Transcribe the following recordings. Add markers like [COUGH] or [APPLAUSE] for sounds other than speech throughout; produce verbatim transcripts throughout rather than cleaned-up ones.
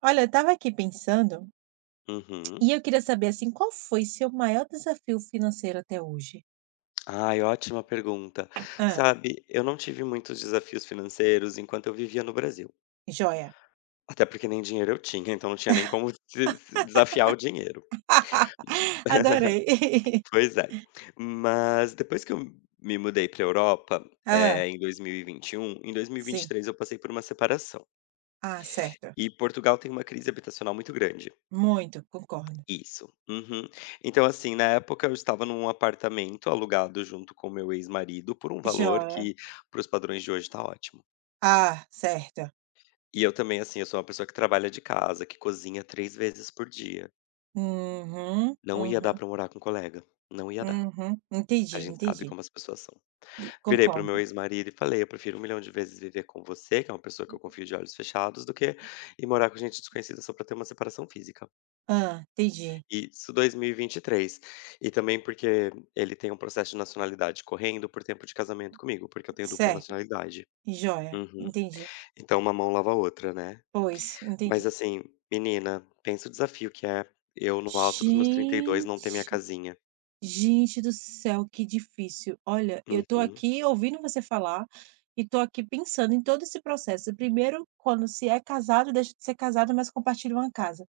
Olha, eu estava aqui pensando, e Uhum. eu queria saber assim, qual foi seu maior desafio financeiro até hoje? Ai, ótima pergunta. Hã, Sabe, eu não tive muitos desafios financeiros enquanto eu vivia no Brasil. Joia. Até porque nem dinheiro eu tinha, então não tinha nem como [LAUGHS] se- se desafiar o dinheiro. [LAUGHS] Adorei. [LAUGHS] Pois é. Mas depois que eu me mudei para Europa, Ah, eh, em dois mil e e vinte e um, em dois mil e e vinte e sim. três, eu passei por uma separação. Ah, certo. E Portugal tem uma crise habitacional muito grande. Muito, concordo. Isso. Uhum. Então, assim, na época eu estava num apartamento alugado junto com meu ex-marido por um valor Joia. que, para os padrões de hoje, tá ótimo. Ah, certo. E eu também, assim, eu sou uma pessoa que trabalha de casa, que cozinha três vezes por dia. Uhum, Não ia dar uhum, pra morar com um colega, não ia dar. uhum. Entendi, A gente sabe entendi. como as pessoas são. E Virei para o concordo. meu ex-marido e falei: "Eu prefiro um milhão de vezes viver com você, que é uma pessoa que eu confio de olhos fechados, do que ir morar com gente desconhecida só pra ter uma separação física". Ah, entendi. Isso, dois mil e vinte e três. E vinte e três. E também porque ele tem um processo de nacionalidade correndo por tempo de casamento comigo, porque eu tenho dupla Certo. nacionalidade. Joia, Uhum. entendi. Então uma mão lava a outra, né. Pois, entendi. Mas assim, menina, pensa o desafio que é eu no alto dos meus trinta e dois não ter minha Gente. casinha. Gente do céu, que difícil. Olha, eu tô Uhum. aqui ouvindo você falar e tô aqui pensando em todo esse processo. Primeiro, quando se é casado, deixa de ser casado, mas compartilha uma casa.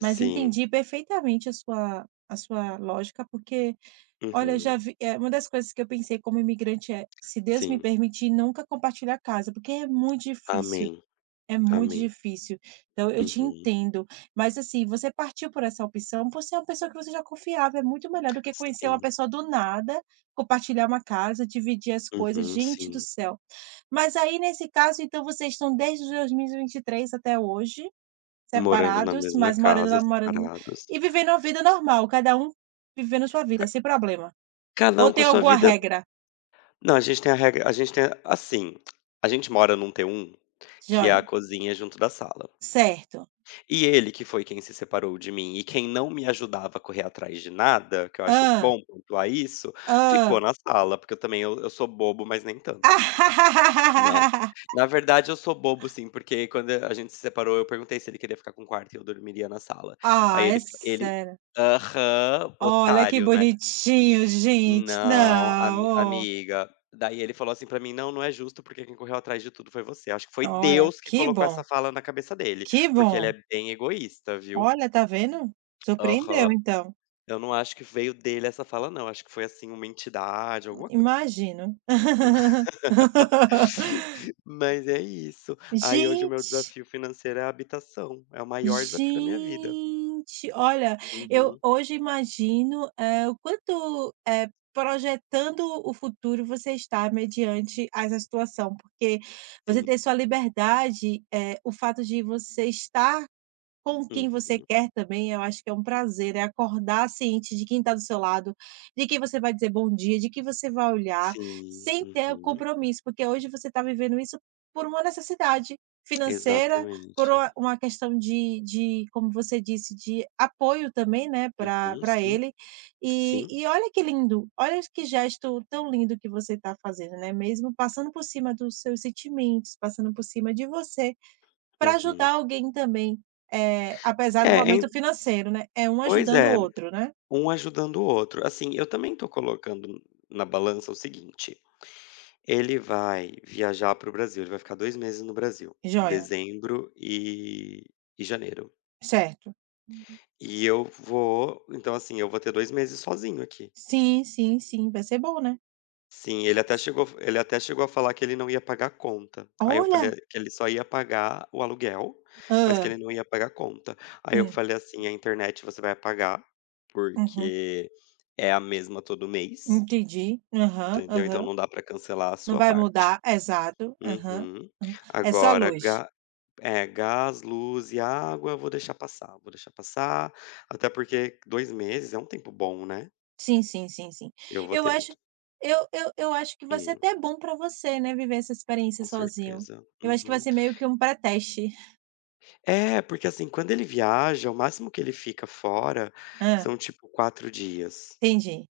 Mas Sim. entendi perfeitamente a sua, a sua lógica, porque, olha, eu já Uhum. vi, é uma das coisas que eu pensei como imigrante é, se Deus me Sim. permitir, nunca compartilhar casa, porque é muito difícil. Amém. É muito Amém. difícil. Então eu te Uhum. entendo. Mas, assim, você partiu por essa opção por ser uma pessoa que você já confiava. É muito melhor do que conhecer uma Sim. pessoa do nada, compartilhar uma casa, dividir as coisas. Uhum, Gente do sim. céu. Mas aí, nesse caso, então vocês estão desde dois mil e e vinte e três até hoje, Morando na separados, mesma mas morando casa, lá, morando na separados. e vivendo a vida normal, cada um vivendo sua Ca vida, sem problema. cada Ou um com tem a sua alguma vida. regra? Não, a gente tem a regra, a gente tem a- assim, a gente mora num tê um, que é a Joia. cozinha junto da sala. Certo. E ele que foi quem se separou de mim e quem não me ajudava a correr atrás de nada, que eu acho Ah, bom pontuar isso, ficou ah. na sala, porque eu também eu eu sou bobo, mas nem tanto, né. [LAUGHS] Na verdade eu sou bobo sim, porque quando a gente se separou eu perguntei se ele queria ficar com o quarto e eu dormiria na sala. Aí Ah, é ele ele sério? aham, Olha que otário, né. bonitinho, gente. Não, Não, ami ó. amiga, daí ele falou assim pra mim: "Não, não é justo, porque quem correu atrás de tudo foi você". Acho que foi Olha, Deus que que colocou bom, essa fala na cabeça dele, que porque ele bom. é bem egoísta, viu. Olha, tá vendo? Surpreendeu Aham. então, Eu não acho que veio dele essa fala não, acho que foi, assim, uma entidade, alguma coisa. imagino. [LAUGHS] [LAUGHS] Mas é isso. Aí hoje o meu Gente, desafio financeiro é a habitação, é o maior desafio da minha vida. gente, olha, eu Uhum, hoje imagino, eh, o quanto, eh, projetando o futuro você está mediante a essa situação, porque você sim. ter sua liberdade, eh, o fato de você estar com quem você Uhum, quer também, eu acho que é um prazer, é acordar ciente de quem está do seu lado, de quem você vai dizer bom dia, de quem você vai olhar, sim, sem ter o uhum, compromisso, porque hoje você está vivendo isso por uma necessidade financeira, por exatamente. uma uma questão de de, como você disse, de apoio também, né, para Uhum, pra sim, ele. E sim, e olha que lindo, olha que gesto tão lindo que você está fazendo, né, mesmo passando por cima dos seus sentimentos, passando por cima de você para uhum. ajudar alguém também, eh, apesar do É, en momento financeiro, né, é um Pois ajudando o é, outro, né. um ajudando o outro. Assim, eu também tô colocando na balança o seguinte. Ele vai viajar para o Brasil, ele vai ficar dois meses no Brasil, Joia, dezembro e e janeiro. certo. E eu vou então, assim, eu vou ter dois meses sozinho aqui. Sim, sim, sim, vai ser bom, né. Sim, ele até chegou ele até chegou a falar que ele não ia pagar conta. Aí eu falei Olha! que ele só ia pagar o aluguel, mas que Hã. ele não ia pagar conta. Aí eu Hum, falei assim: "A internet você vai pagar, uhum. porque é a mesma todo mês, Entendi. Aham, entendeu? Então aham. não dá para cancelar a Não sua vai parte". mudar, exato. Aham, Uhum. aham. É só Agora luz. ga É, gás, luz e água, eu vou deixar passar, vou deixar passar, até porque dois meses é um tempo bom, né. Sim, sim, sim, sim. Eu vou Eu ter. acho eu eu eu acho que vai ser Sim, até bom para você, né, viver essa experiência com sozinho. certeza. Eu acho que vai Uhum. ser meio que um pré-teste. É, porque assim, quando ele viaja, o máximo que ele fica fora Hã, são tipo quatro dias. entendi.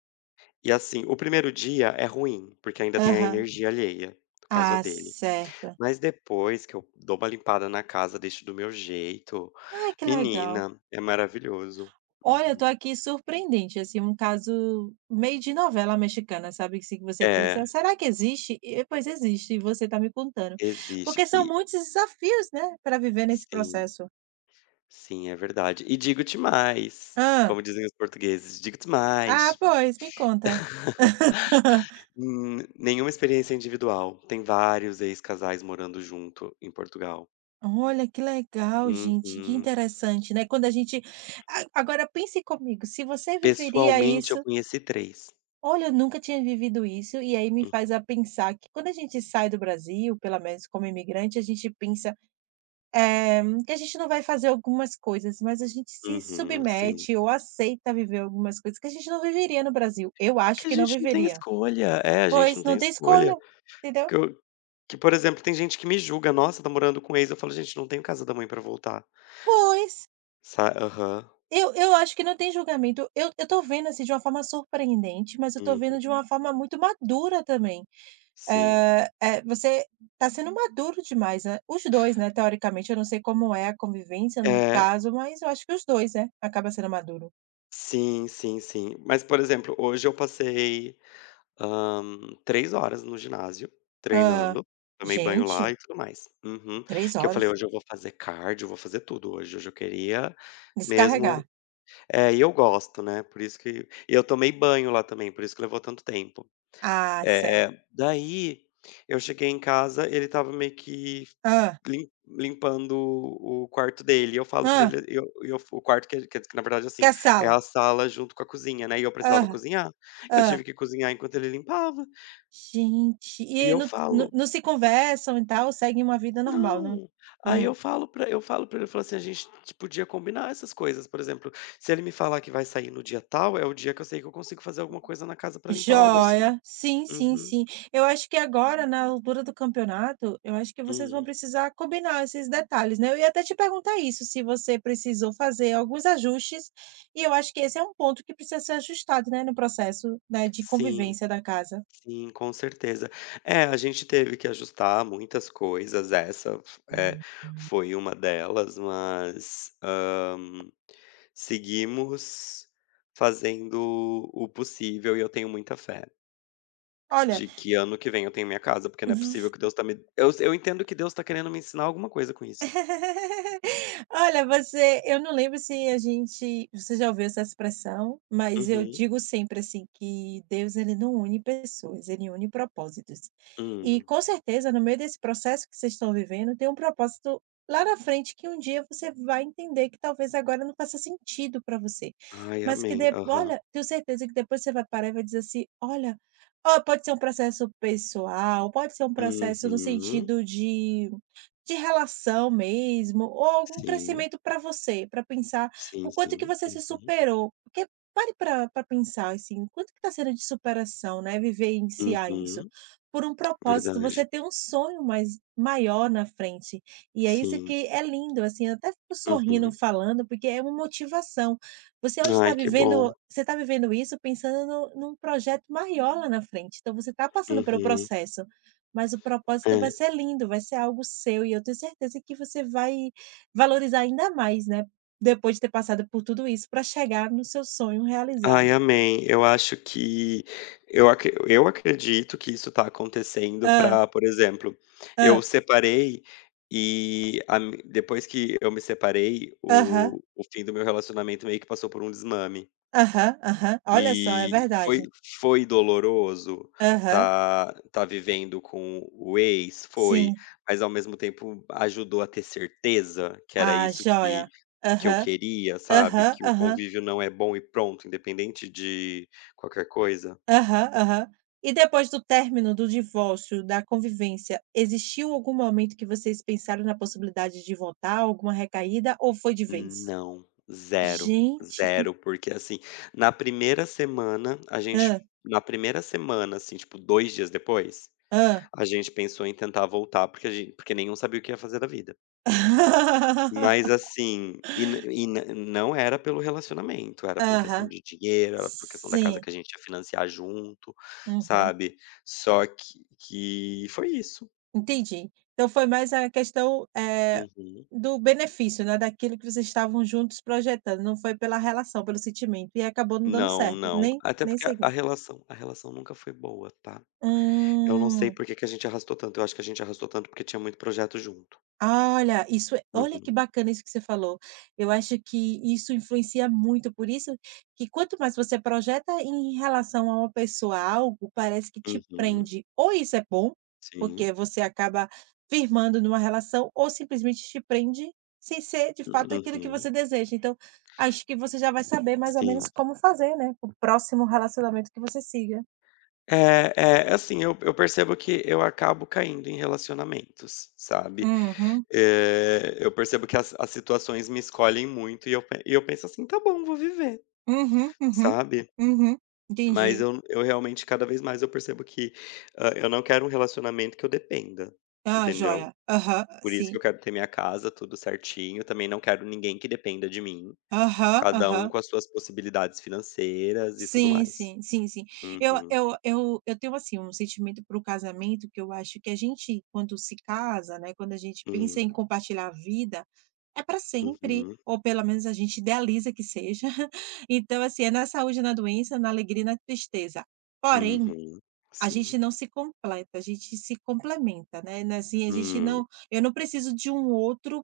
E assim, o primeiro dia é ruim, porque ainda tem a Aham. energia alheia, no caso a Ah, dele. certo. Mas depois que eu dou uma limpada na casa, deixo do meu jeito, Ai, que legal. menina, é maravilhoso. Olha, eu tô Uhum. aqui surpreendente, assim, um caso meio de novela mexicana, sabe? Assim, que você É, pensa, será que existe? E, pois existe, e você tá me contando. Porque existe. são E muitos desafios, né, para viver nesse sim, processo. sim, é verdade. E digo-te mais, Ah, como dizem os portugueses, digo-te ah, mais. pois, me conta. [LAUGHS] [LAUGHS] Hum, nenhuma experiência individual, tem vários ex-casais morando junto em Portugal. Olha, que legal, gente, que Uhum. interessante, né? Quando a gente. A- Agora pense comigo, se você viveria Pessoalmente eu isso, conheci três. olha, eu nunca tinha vivido isso, e aí me Hum, faz a pensar que quando a gente sai do Brasil, pelo menos como imigrante, a gente pensa Eh, que a gente não vai fazer algumas coisas, mas a gente se Uhum, sim. submete ou aceita viver algumas coisas que a gente não viveria no Brasil. Eu acho Que a que não gente não tem viveria, escolha, é, a gente pois não não tem tem escolha, escolha. entendeu? Que eu que, por exemplo, tem gente que me julga: "Nossa, tá morando com ex", eu falo: "Gente, não tenho casa da mãe pra voltar", Pois, sa aham, eu eu acho que não tem julgamento. Eu eu tô vendo, assim, de uma forma surpreendente, mas eu tô uhum, vendo de uma forma muito madura também. sim. Eh eh, você tá sendo maduro demais, né, os dois, né, teoricamente, eu não sei como é a convivência no É. caso, mas eu acho que os dois né, acaba sendo maduro. Sim, sim, sim. Mas, por exemplo, hoje eu passei, hã, 3 horas no ginásio Hã, treinando, tomei banho lá gente, e tudo mais. Uhum. três Que eu falei: horas. "Hoje eu vou fazer cardio, vou fazer tudo hoje, hoje eu queria Descarregar. mesmo". É, e eu gosto, né, por isso que e eu tomei banho lá também, por isso que levou tanto tempo. Ah, certo. Eh, daí eu cheguei em casa, ele estava meio que Ah, Lim limpando o quarto dele. E eu falo pra ah, ele eu eu o quarto que que que, na verdade, que assim, a é sala. a sala junto com a cozinha, né, e eu Ah, precisava cozinhar. Eu ah. tive que cozinhar enquanto ele limpava. Gente, e E aí eu não falo: não não se conversam e tal, seguem uma vida normal, não? "Não". Aí Hum, eu falo pra eu falo para ele, eu falo assim: "A gente podia combinar essas coisas". Por exemplo, se ele me falar que vai sair no dia tal, é o dia que eu sei que eu consigo fazer alguma coisa na casa pra limpar, algo assim. joia. Sim, sim, Uhum. sim. Eu acho que agora na altura do campeonato, eu acho que vocês vão Hum. precisar combinar esses detalhes, né. Eu ia até te perguntar isso, se você precisou fazer alguns ajustes, e eu acho que esse é um ponto que precisa ser ajustado, né, no processo, né, de Sim. convivência da casa. Sim, com certeza. É, a gente teve que ajustar muitas coisas, essa f eh, foi uma delas, mas, hã, seguimos fazendo o possível e eu tenho muita fé Olha. de que ano que vem eu tenho minha casa, porque não é possível que Deus tá me eu eu entendo que Deus tá querendo me ensinar alguma coisa com isso. [LAUGHS] Olha, você eu não lembro se a gente você já ouviu essa expressão, mas eu Uhum. digo sempre, assim, que Deus ele não une pessoas, ele une propósitos. E Hum. com certeza, no meio desse processo que vocês estão vivendo, tem um propósito lá na frente que um dia você vai entender que talvez agora não faça sentido para você, Ai, mas que amém. de Aham. olha, tenho certeza que depois você vai parar e vai dizer assim: "Olha". Ó, pode ser um processo pessoal, pode ser um processo no Uhum. sentido de de relação mesmo, ou algum Sim. crescimento para você, para pensar Sim, o quanto que sim. você se Uhum. superou. Porque pare para pra pensar, assim, quanto que está sendo de superação, né, vivenciar isso. Uhum. Por um propósito, Verdade. você tem um sonho mais maior na frente. E é isso Sim. que é lindo, assim, eu até fico sorrindo Uhum. falando, porque é uma motivação. Você hoje está Ai, que bom. vivendo você está vivendo isso pensando no num projeto maior lá na frente, então você está passando pelo Uhum. processo. Mas o propósito vai É. ser lindo, vai ser algo seu e eu tenho certeza que você vai valorizar ainda mais, né, depois de ter passado por tudo isso para chegar no seu sonho Ai, realizado. amém. Eu acho que eu acre eu acredito que isso está acontecendo Ah, para, por exemplo, eu ah, separei e a mi depois que eu me separei, aham, o o fim do meu relacionamento meio que passou por um desmame. aham, aham. Olha só, é E verdade. foi foi doloroso Aham, tá tá vivendo com o ex? Foi, sim. mas ao mesmo tempo ajudou a ter certeza que era Ah, isso que joia. que eu Aham, queria, sabe, aham, que o aham, convívio não é bom e pronto, independente de qualquer coisa? aham, aham. E depois do término, do divórcio, da convivência, existiu algum momento que vocês pensaram na possibilidade de voltar, alguma recaída ou foi de vez? Não, zero, Gente, que. zero porque assim, na primeira semana a gente Hã, na primeira semana, assim, tipo dois dias depois, hã. a gente pensou em tentar voltar, porque a gente porque nenhum sabia o que ia fazer da vida. Mas [LAUGHS] assim, e n e n não era pelo relacionamento, era por questão Aham, de dinheiro, era por questão da casa sim, que a gente ia financiar junto, uhum, sabe. Só que que foi isso. entendi. Então foi mais a questão, eh, Uhum. do benefício, né, daquilo que vocês estavam juntos projetando, não foi pela relação, pelo sentimento, e acabou não dando Não, certo, não. nem Até nem porque a a seguiu. relação a relação nunca foi boa, tá. Eu não sei Hum. por que que a gente arrastou tanto, eu acho que a gente arrastou tanto porque tinha muito projeto junto. Olha, isso é olha que Uhum, bacana isso que você falou. Eu acho que isso influencia muito, por isso que quanto mais você projeta em relação a uma pessoa algo, parece que te uhum, prende. Ou isso é bom, sim, porque você acaba firmando numa relação, ou simplesmente te prende sem ser de fato aquilo que você uhum, deseja. Então, acho que você já vai saber mais ou menos sim. como fazer, né, o próximo relacionamento que você siga. É é, assim, eu eu percebo que eu acabo caindo em relacionamentos, sabe. Uhum, Eh, eu percebo que as as situações me escolhem muito e eu pe e eu penso assim: "Tá bom, vou viver", uhum, uhum, sabe. uhum. Mas Entendi. eu eu realmente cada vez mais eu percebo que, hã, eu não quero um relacionamento que eu dependa, Ah, entendeu. joia. Aham, Por isso que sim. eu quero ter minha casa, tudo certinho, também não quero ninguém que dependa de mim, Aham, cada um aham. com as suas possibilidades financeiras e tudo Sim, mais. sim, sim, sim. Eu Uhum. eu eu eu tenho, assim, um sentimento para o casamento que eu acho que a gente, quando se casa, né, quando a gente pensa em Hum. compartilhar a vida, é para sempre, Uhum. ou pelo menos a gente idealiza que seja. [LAUGHS] Então, assim, é na saúde, na doença, na alegria e na tristeza. Porém, Uhum. a gente Sim. não se completa, a gente se complementa, né, na assim, a gente Hum. não eu não preciso de um outro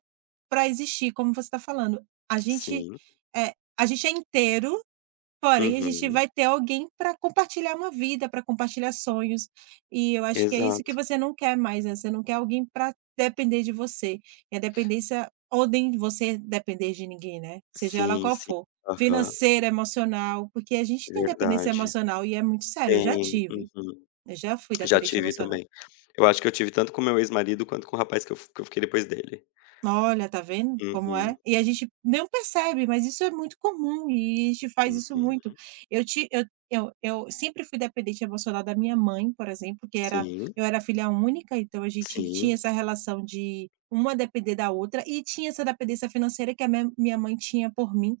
para existir, como você está falando. A gente, Sim. é, a gente é inteiro. Porém, a gente Uhum. vai ter alguém para compartilhar uma vida, para compartilhar sonhos, e eu acho que é isso que Exato. você não quer mais, né, você não quer alguém para depender de você, e a dependência odeia você depender de ninguém, né, seja ela Sim, qual sim. for, Aham. financeira, emocional, porque a gente tem dependência Verdade. emocional e é muito sério, eu já Tem, tive, uhum. eu já fui Já dependente tive emocional. também. Eu acho que eu tive tanto com meu ex-marido quanto com o rapaz que eu que eu fiquei depois dele. Olha, tá vendo como é? Uhum, E a gente não percebe, mas isso é muito comum e a gente faz isso uhum. muito. Eu te, eu eu eu sempre fui dependente emocional da minha mãe, por exemplo, que era Sim, eu era filha única, então a gente tinha sim. essa relação de uma depender da outra e tinha essa dependência financeira que a minha minha mãe tinha por mim.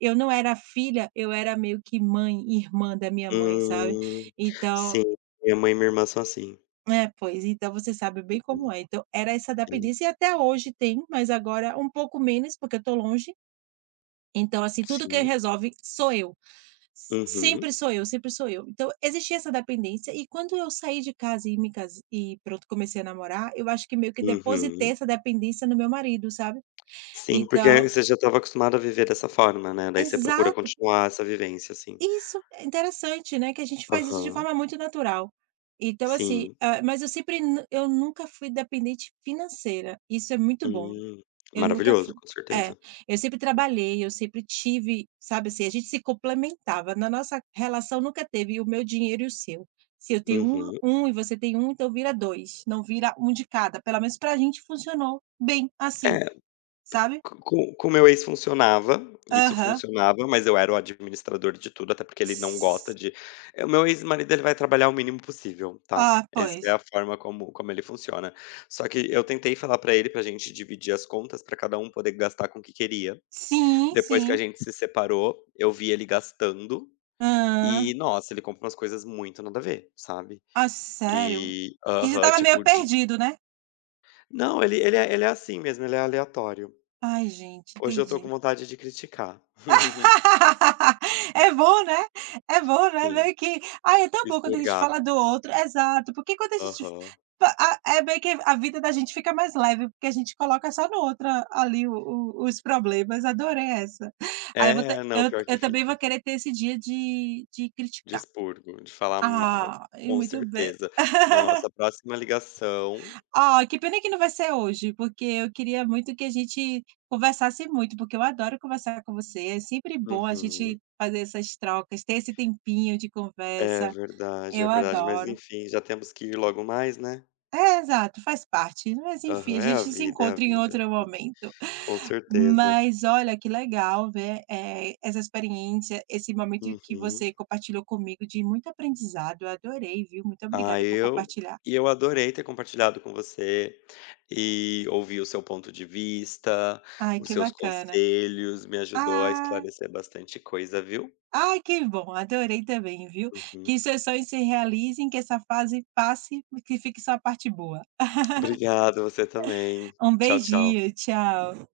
Eu não era filha, eu era meio que mãe, irmã da minha mãe, sabe? Hum, Então sim, minha mãe e minha irmã são assim. é, pois, então você sabe bem como Uhum, é. Então, era essa sim, dependência e até hoje tem, mas agora um pouco menos, porque eu tô longe. Então, assim, tudo que sim. resolve sou eu. S Uhum, Sempre sou eu, sempre sou eu. Então, existia essa dependência e quando eu saí de casa e me casei e pronto, comecei a namorar, eu acho que meio que depositei uhum. essa dependência no meu marido, sabe. Sim, Então porque você já estava acostumado a viver dessa forma, né, daí você procura exato, continuar essa vivência, assim. isso é interessante, né, que a gente faz isso de Aham, forma muito natural. Então, assim, sim. hã, mas eu sempre nu eu nunca fui dependente financeira, isso é muito bom. Hum, Eu nunca maravilhoso, fu com é, certeza. eu sempre trabalhei, eu sempre tive, sabe assim, a gente se complementava, na nossa relação nunca teve o meu dinheiro e o seu. Se eu tenho um Uhum. um e você tem um, então vira dois, não vira um de cada, pelo menos pra gente funcionou bem assim, É. sabe. com com o meu ex funcionava, isso Aham. funcionava, mas eu era o administrador de tudo, até porque ele não gosta S de eh, o meu ex-marido, ele vai trabalhar o mínimo possível, tá. Ah, Essa é pois. a forma como como ele funciona. Só que eu tentei falar pra ele pra gente dividir as contas, pra cada um poder gastar com o que queria. Sim, Depois que a sim. gente se separou, eu vi ele gastando Hã. e, nossa, ele compra umas coisas muito nada a ver, sabe. Ah, sério? E Que já aham, estava meio tipo de perdido, né. não, ele ele é ele é assim mesmo, ele é aleatório. Ai, gente, Hoje eu tô entendi. com vontade de criticar. [LAUGHS] [LAUGHS] É bom, né? É bom, né? Sim, Meio que "Ai, é tão bom quando a gente expurgar. fala do outro", exato, porque quando a gente Aham. fa a é meio que a vida da gente fica mais leve, porque a gente coloca só no outro ali o o os problemas. Adorei essa. Aí eu vou ter É, não, eu pior que eu também vou fica. querer ter esse dia de de De criticar. expurgo, de falar mal, Ai, com muito bem. certeza. Na [LAUGHS] nossa próxima ligação. Ó, que pena que não vai ser hoje, porque eu queria muito que a gente conversasse muito, porque eu adoro conversar com você, é sempre bom a Uhum. gente fazer essas trocas, ter esse tempinho de É conversa, verdade, eu é verdade. Mas adoro. enfim, já temos que ir logo mais, né. É, exato, faz parte, mas enfim, Aham, a é a gente se vida, é a encontra em vida. outro momento. Com certeza. Mas olha, que legal ver, eh, essa experiência, esse momento que Uhum. você compartilhou comigo de muito aprendizado, eu adorei, viu. Muito Ah, obrigada por eu compartilhar. e eu adorei ter compartilhado com você e ouvir o seu ponto de vista, Ai, os que seus bacana. conselhos, me ajudou a Ah esclarecer bastante coisa, viu. Ai, que bom, adorei também, viu. Uhum. Que seus sonhos se realizem, que essa fase passe, que fique só a parte boa. Obrigado, você também. Um Tchau, tchau. beijinho, tchau.